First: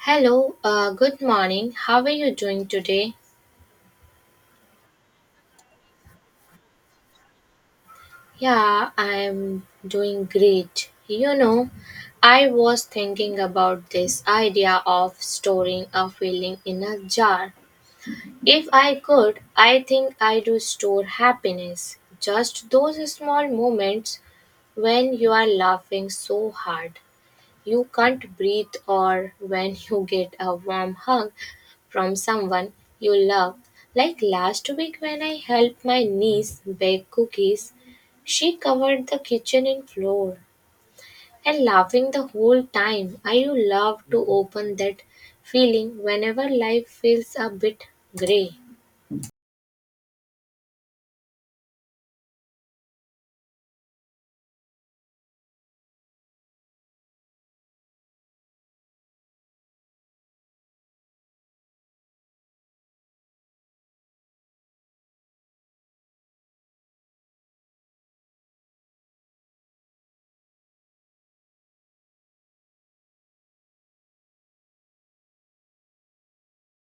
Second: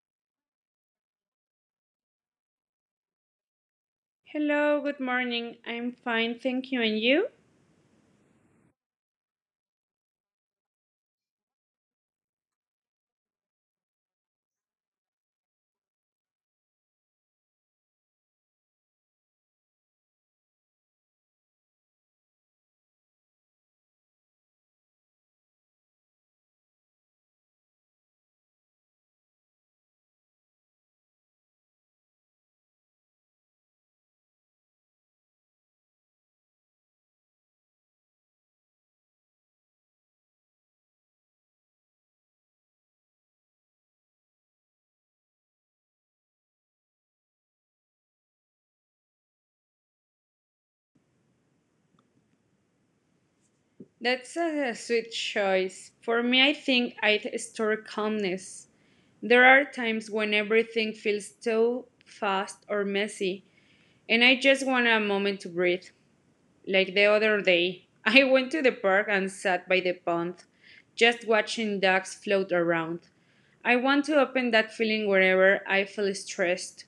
Hello, good morning. How are you doing today? Hello, good morning. I'm fine, thank you. And you? Yeah, I'm doing great. You know, I was thinking about this idea of storing a feeling in a jar. If I could, I think I'd store happiness. Just those small moments when you are laughing so hard you can't breathe, or when you get a warm hug from someone you love. Like last week when I helped my niece bake cookies, she covered the kitchen in flour and laughing the whole time. I would love to open that feeling whenever life feels a bit gray. That's a sweet choice. For me, I think I'd store calmness. There are times when everything feels too fast or messy, and I just want a moment to breathe. Like the other day, I went to the park and sat by the pond, just watching ducks float around. I want to open that feeling wherever I feel stressed.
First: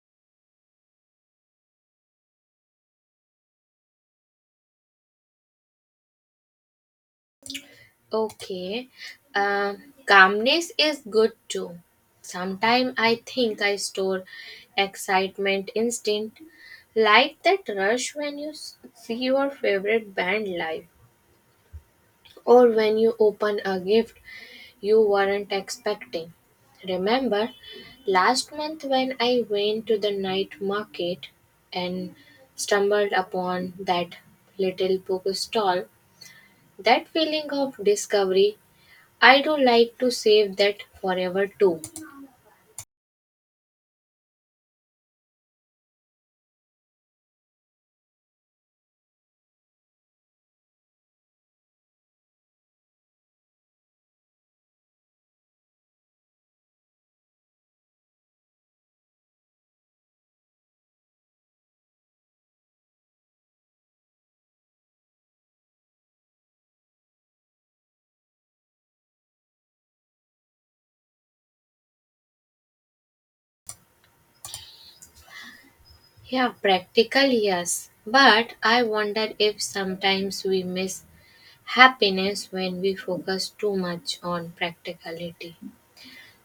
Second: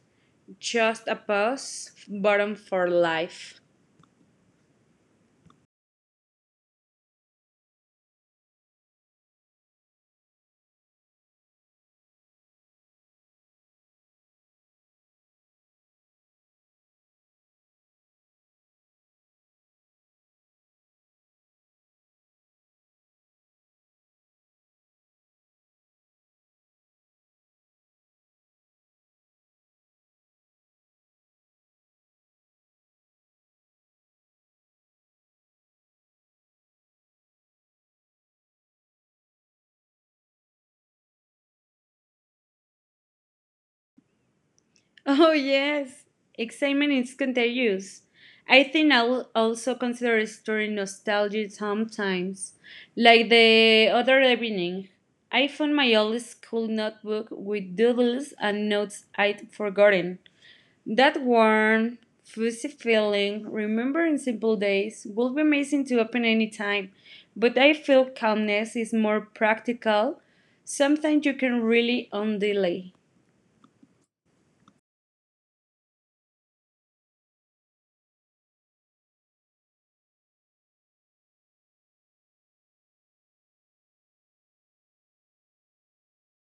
Just a pause button for life. Okay, uh, calmness is good too. Sometimes I think I store excitement instead. Like that rush when you see your favorite band live or when you open a gift you weren't expecting. Remember last month when I went to the night market and stumbled upon that little book stall? That feeling of discovery, I do like to save that forever too. Oh, yes. Excitement is contagious. I think I'll also consider restoring nostalgia sometimes. Like the other evening, I found my old school notebook with doodles and notes I'd forgotten. That warm, fuzzy feeling, remembering simple days, would be amazing to open any time. But I feel calmness is more practical. Sometimes you can really undelay. Yeah, practical, yes. But I wonder if sometimes we miss happiness when we focus too much on practicality.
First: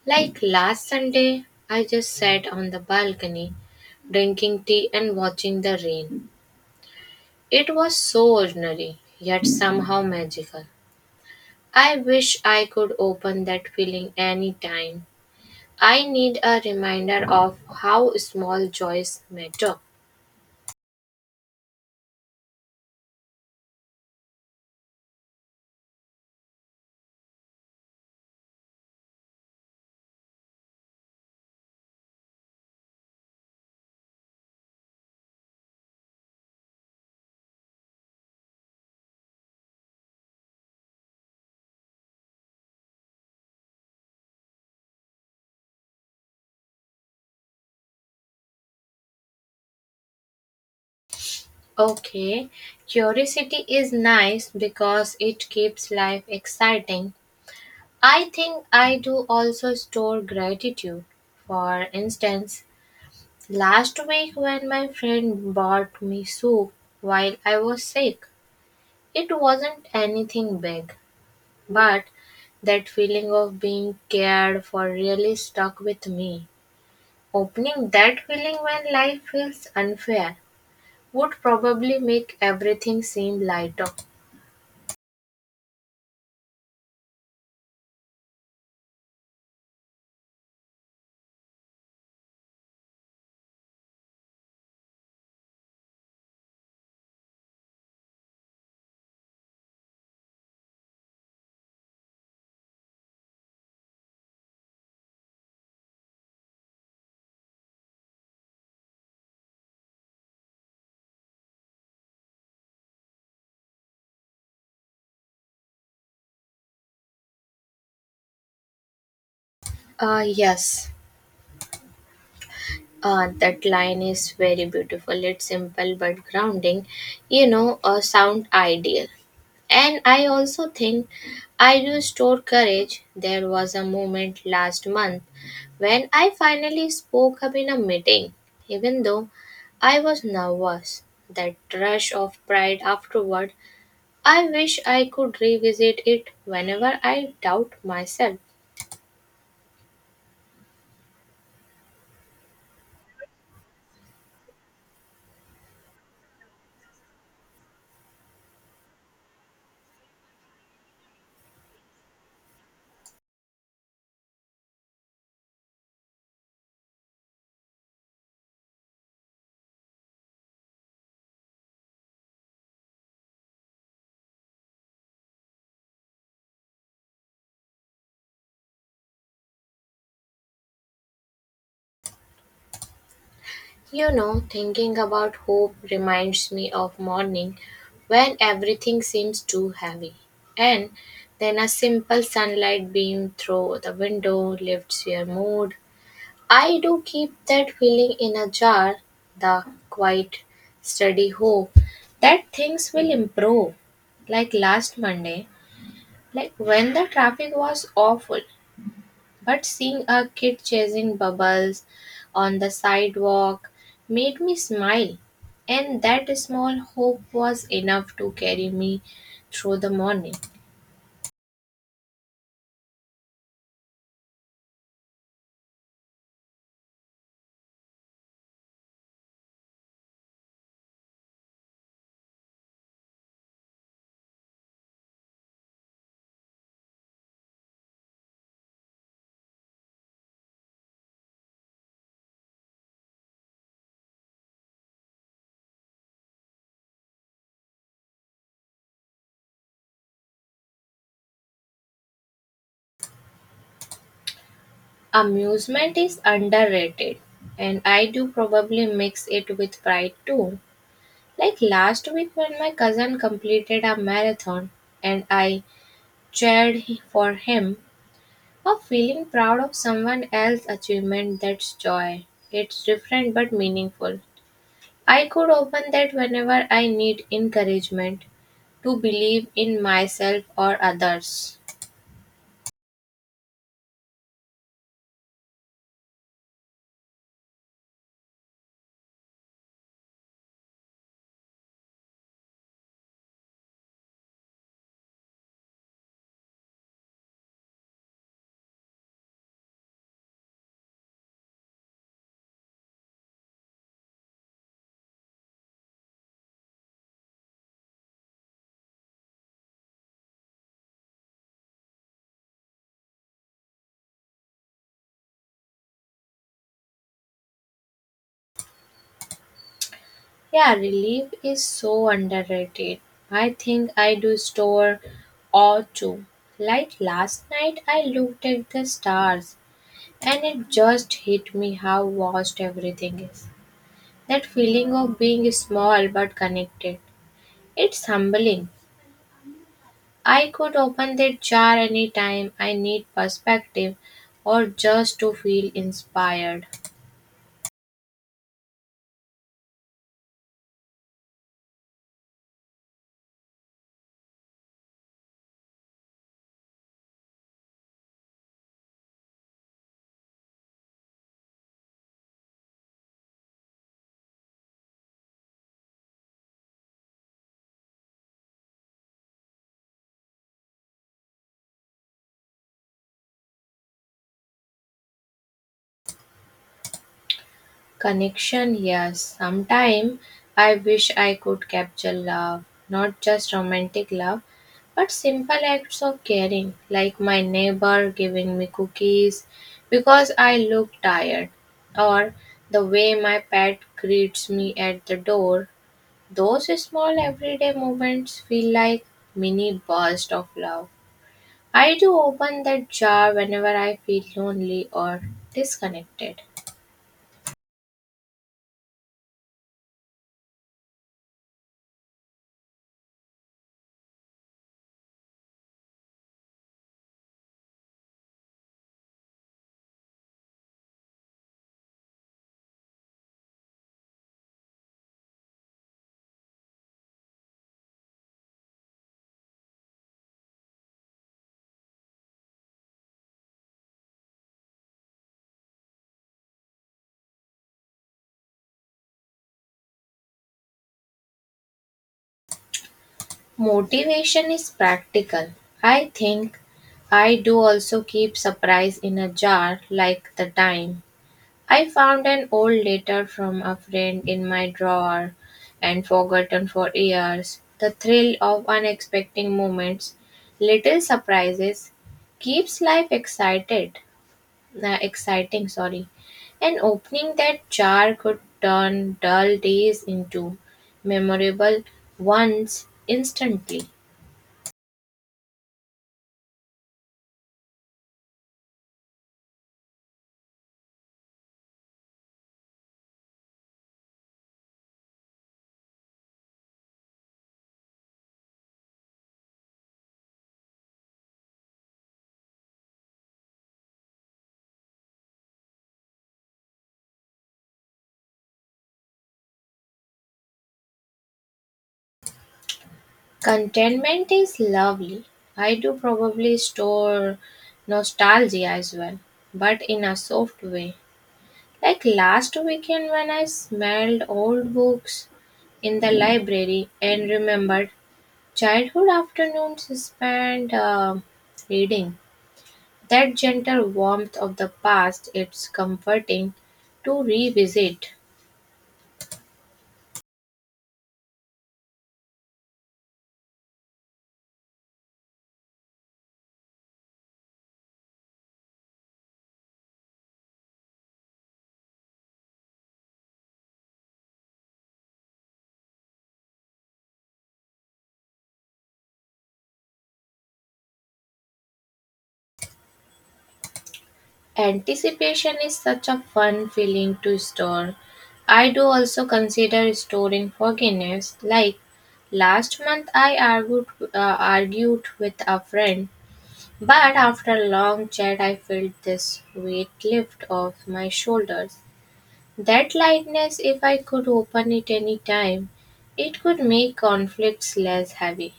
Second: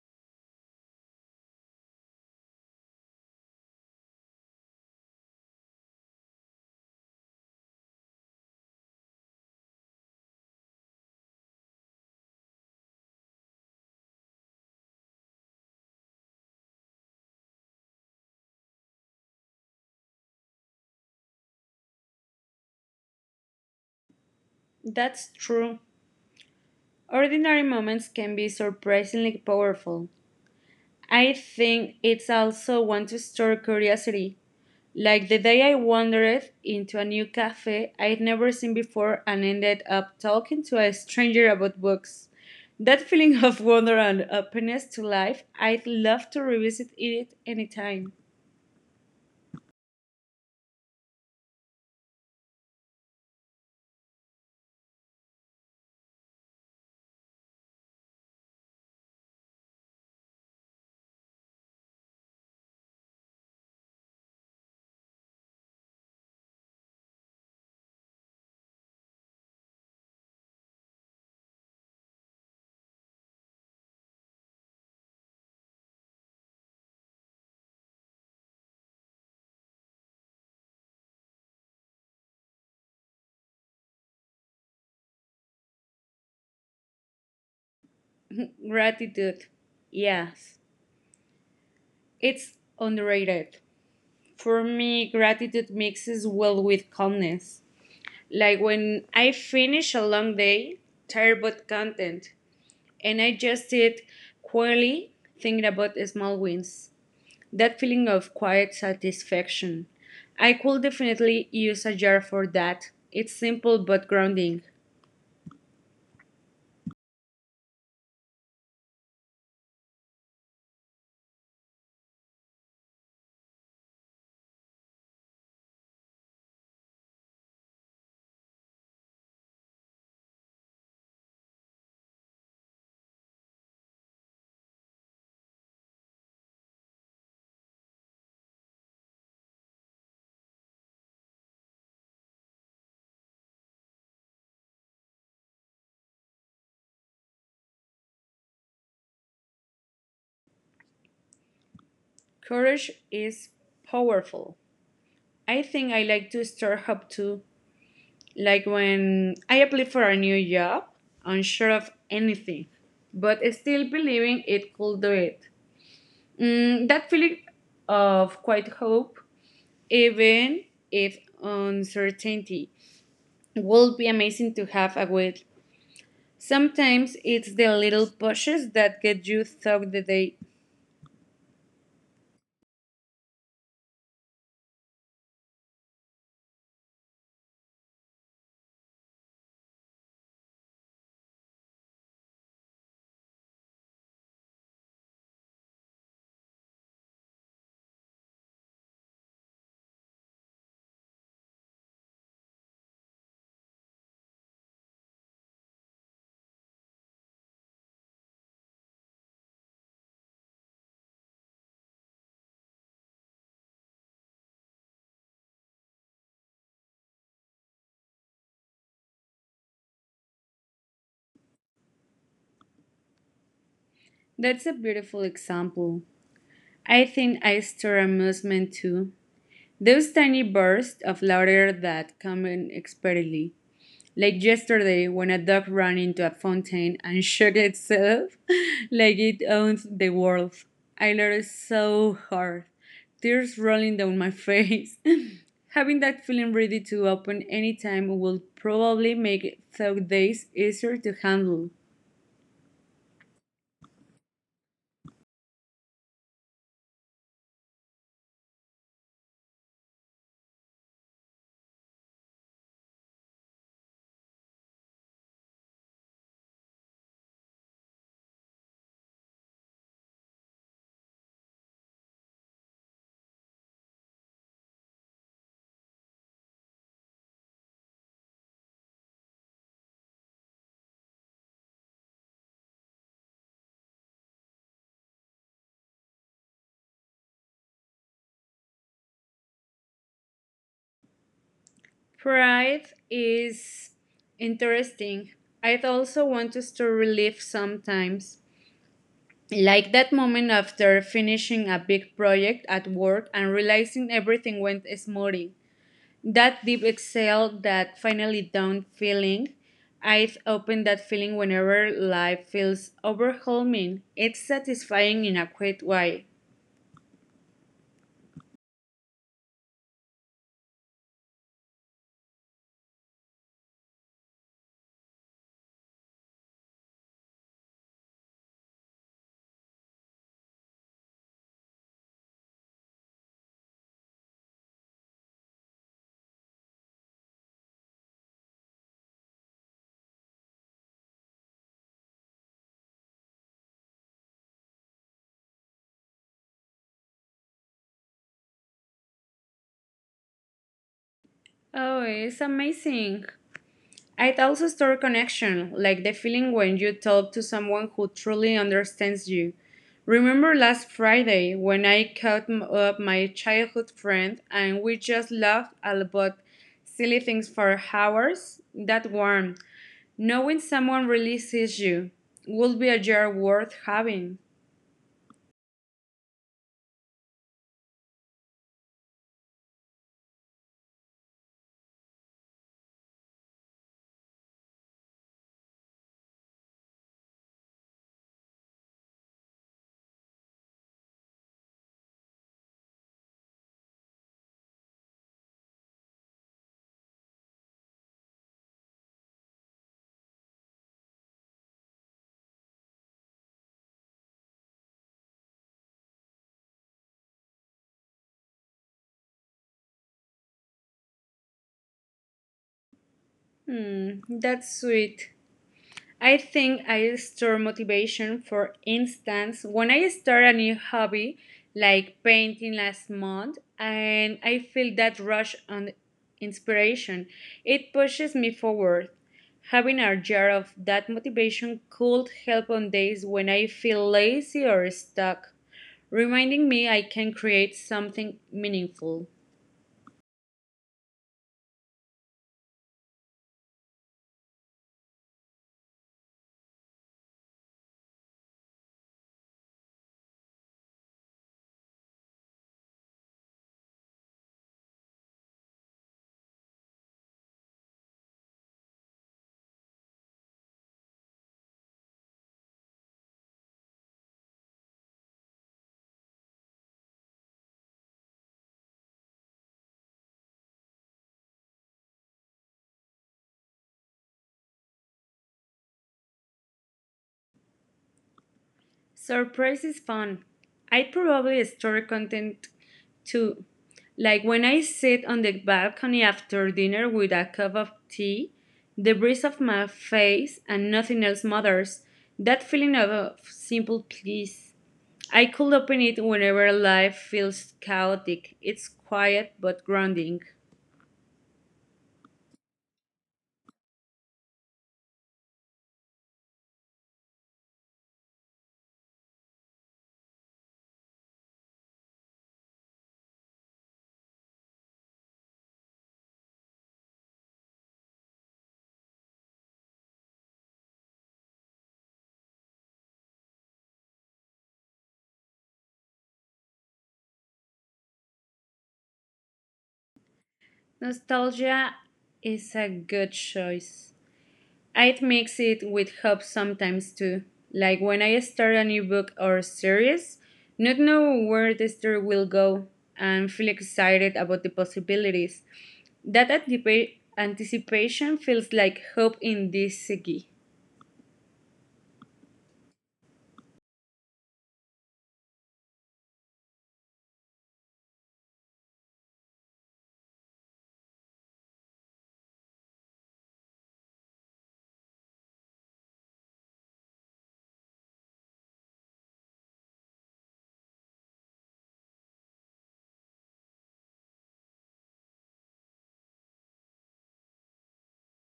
Like last Sunday, I just sat on the balcony drinking tea and watching the rain. It was so ordinary, yet somehow magical. I wish I could open that feeling anytime. I need a reminder of how small joys matter. That's true. Ordinary moments can be surprisingly powerful. I think it's also one to stir curiosity, like the day I wandered into a new cafe I'd never seen before and ended up talking to a stranger about books. That feeling of wonder and openness to life, I'd love to revisit it anytime. Okay, curiosity is nice because it keeps life exciting. I think I do also store gratitude. For instance, last week when my friend bought me soup while I was sick, it wasn't anything big, but that feeling of being cared for really stuck with me. Opening that feeling when life feels unfair would probably make everything seem lighter. Gratitude. Yes, it's underrated. For me, gratitude mixes well with calmness. Like when I finish a long day, tired but content, and I just sit quietly thinking about small wins. That feeling of quiet satisfaction. I could definitely use a jar for that. It's simple but grounding. Yes. That line is very beautiful. It's simple but grounding, you know, a sound ideal. And I also think I do store courage. There was a moment last month when I finally spoke up in a meeting, even though I was nervous. That rush of pride afterward, I wish I could revisit it whenever I doubt myself. Courage is powerful. I think I like to stir up too. Like when I apply for a new job, unsure of anything, but still believing it could do it. Mm, that feeling of quite hope, even if uncertainty, would be amazing to have a with. Sometimes it's the little pushes that get you through the day. You know, thinking about hope reminds me of morning when everything seems too heavy. And then a simple sunlight beam through the window lifts your mood. I do keep that feeling in a jar, the quiet, steady hope that things will improve. Like last Monday, like when the traffic was awful, but seeing a kid chasing bubbles on the sidewalk made me smile, and that small hope was enough to carry me through the morning. That's a beautiful example. I think I store amusement too. Those tiny bursts of laughter that come in expertly. Like yesterday, when a dog ran into a fountain and shook itself like it owns the world. I laughed so hard, tears rolling down my face. Having that feeling ready to open any time will probably make thought days easier to handle. Amusement is underrated, and I do probably mix it with pride too. Like last week, when my cousin completed a marathon and I cheered for him, or feeling proud of someone else's achievement, that's joy. It's different but meaningful. I could open that whenever I need encouragement to believe in myself or others. Pride is interesting. I also want to store relief sometimes. Like that moment after finishing a big project at work and realizing everything went smoothly. That deep exhale, that finally done feeling. I've opened that feeling whenever life feels overwhelming. It's satisfying in a quiet way. Yeah, relief is so underrated. I think I do store awe too. Like last night, I looked at the stars and it just hit me how vast everything is. That feeling of being small but connected, it's humbling. I could open that jar anytime I need perspective or just to feel inspired. Oh, it's amazing. It also stores connection, like the feeling when you talk to someone who truly understands you. Remember last Friday when I caught up my childhood friend and we just laughed about silly things for hours? That warm. Knowing someone really sees you would be a jar worth having. Connection, yes. Sometime I wish I could capture love, not just romantic love, but simple acts of caring, like my neighbor giving me cookies because I look tired, or the way my pet greets me at the door. Those small everyday moments feel like mini bursts of love. I do open that jar whenever I feel lonely or disconnected. Hmm, that's sweet. I think I store motivation. For instance, when I start a new hobby, like painting last month, and I feel that rush on inspiration, it pushes me forward. Having a jar of that motivation could help on days when I feel lazy or stuck, reminding me I can create something meaningful. Motivation is practical. I think I do also keep surprise in a jar like the time I found an old letter from a friend in my drawer and forgotten for years. The thrill of unexpected moments, little surprises, keeps life excited. The exciting, sorry. And opening that jar could turn dull days into memorable ones instantly. Surprise is fun. I probably store content Two, like when I sit on the balcony after dinner with a cup of tea, the breeze of my face and nothing else matters, that feeling of simple peace. I could open it whenever life feels chaotic. It's quiet but grounding. Contentment is lovely. I do probably store nostalgia as well, but in a soft way. Like last weekend when I smelled old books in the library and remembered childhood afternoons spent reading. That gentle warmth of the past, it's comforting to revisit. Nostalgia is a good choice. I'd mix it with hope sometimes too. Like when I start a new book or series, not know where the story will go and feel excited about the possibilities. That anticipation feels like hope in this segi. Anticipation is such a fun feeling to store. I do also consider storing forgiveness. Like last month, I argued with a friend, but after a long chat, I felt this weight lift off my shoulders. That lightness, if I could open it any time, it could make conflicts less heavy.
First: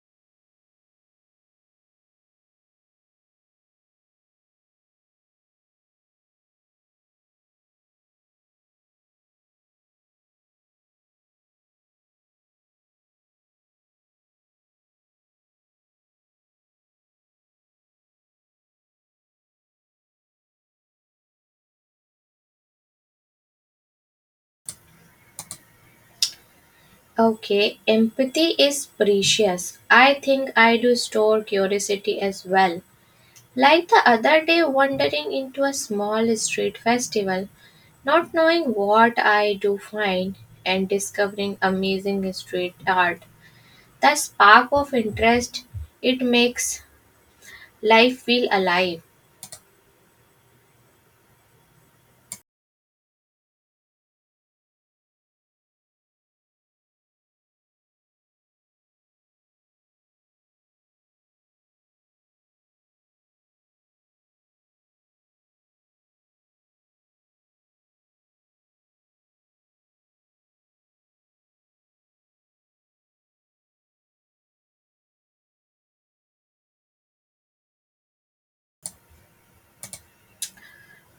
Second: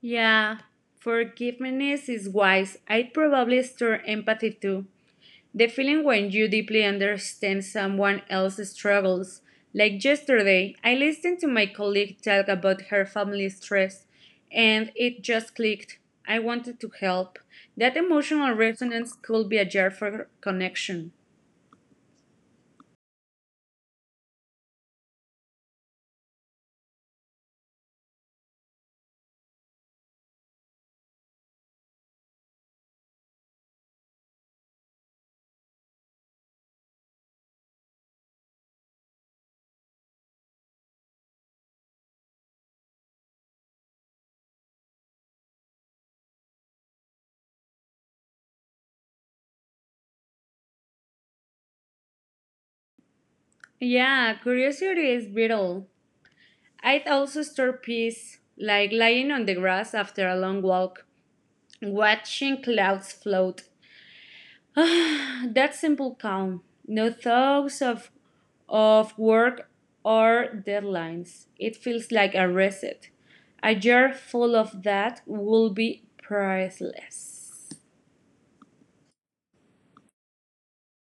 Yeah, forgiveness is wise. I'd probably store empathy too. The feeling when you deeply understand someone else's struggles. Like yesterday, I listened to my colleague talk about her family stress, and it just clicked. I wanted to help. That emotional resonance could be a jar for connection. Okay, empathy is precious. I think I do store curiosity as well. Like the other day, wandering into a small street festival, not knowing what I do find, and discovering amazing street art. The spark of interest, it makes life feel alive. Yeah, curiosity is brittle. I'd also store peace, like lying on the grass after a long walk. Watching clouds float. That simple calm, no thoughts of work or deadlines. It feels like a reset. A jar full of that will be priceless.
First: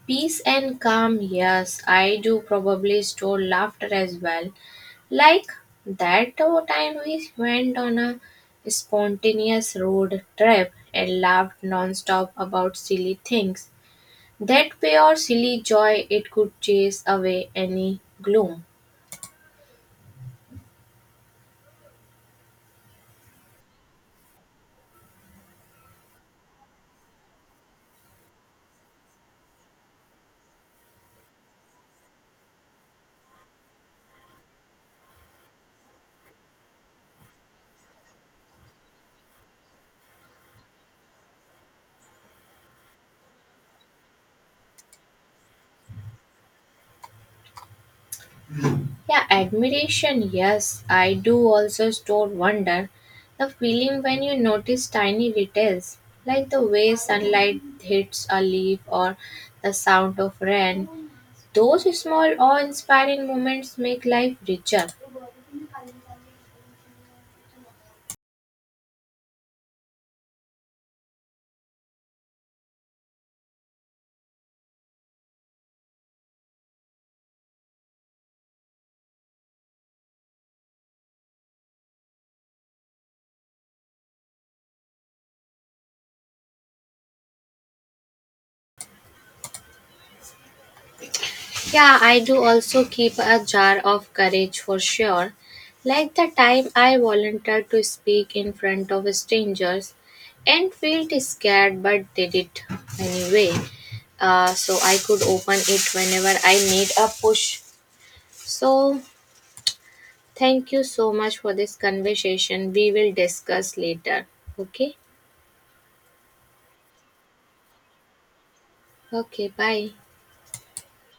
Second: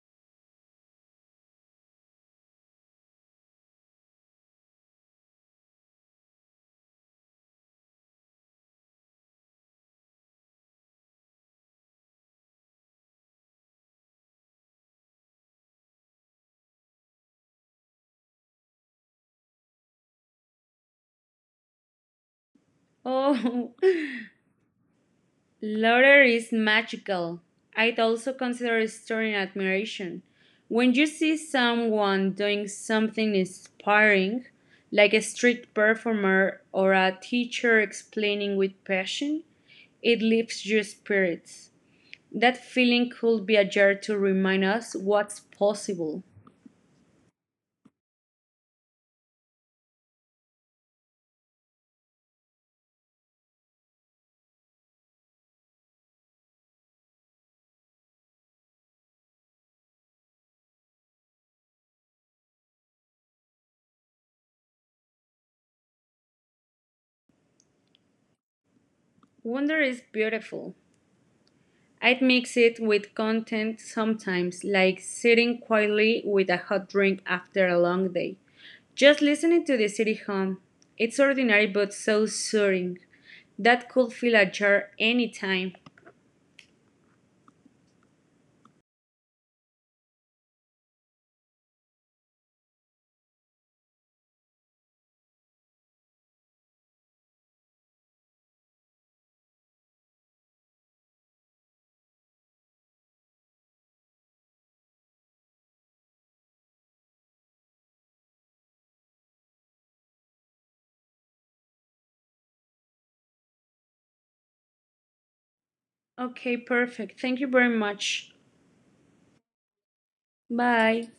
Peace and calm, yes, I do probably store laughter as well. Like that time we went on a spontaneous road trip and laughed non-stop about silly things. That pure silly joy, it could chase away any gloom. Oh, laughter is magical. I'd also consider storing admiration. When you see someone doing something inspiring, like a street performer or a teacher explaining with passion, it lifts your spirits. That feeling could be a jar to remind us what's possible. Yeah, admiration, yes, I do also store wonder. The feeling when you notice tiny details, like the way sunlight hits a leaf or the sound of rain. Those small awe-inspiring moments make life richer. Wonder is beautiful. I'd mix it with content sometimes, like sitting quietly with a hot drink after a long day. Just listening to the city hum. It's ordinary but so soothing. That could fill a jar anytime. Yeah, I do also keep a jar of courage for sure. Like the time I volunteered to speak in front of strangers and felt scared but did it anyway. So I could open it whenever I need a push. So thank you so much for this conversation. We will discuss later. Okay? Okay, perfect. Thank you very much. Okay, bye. Bye.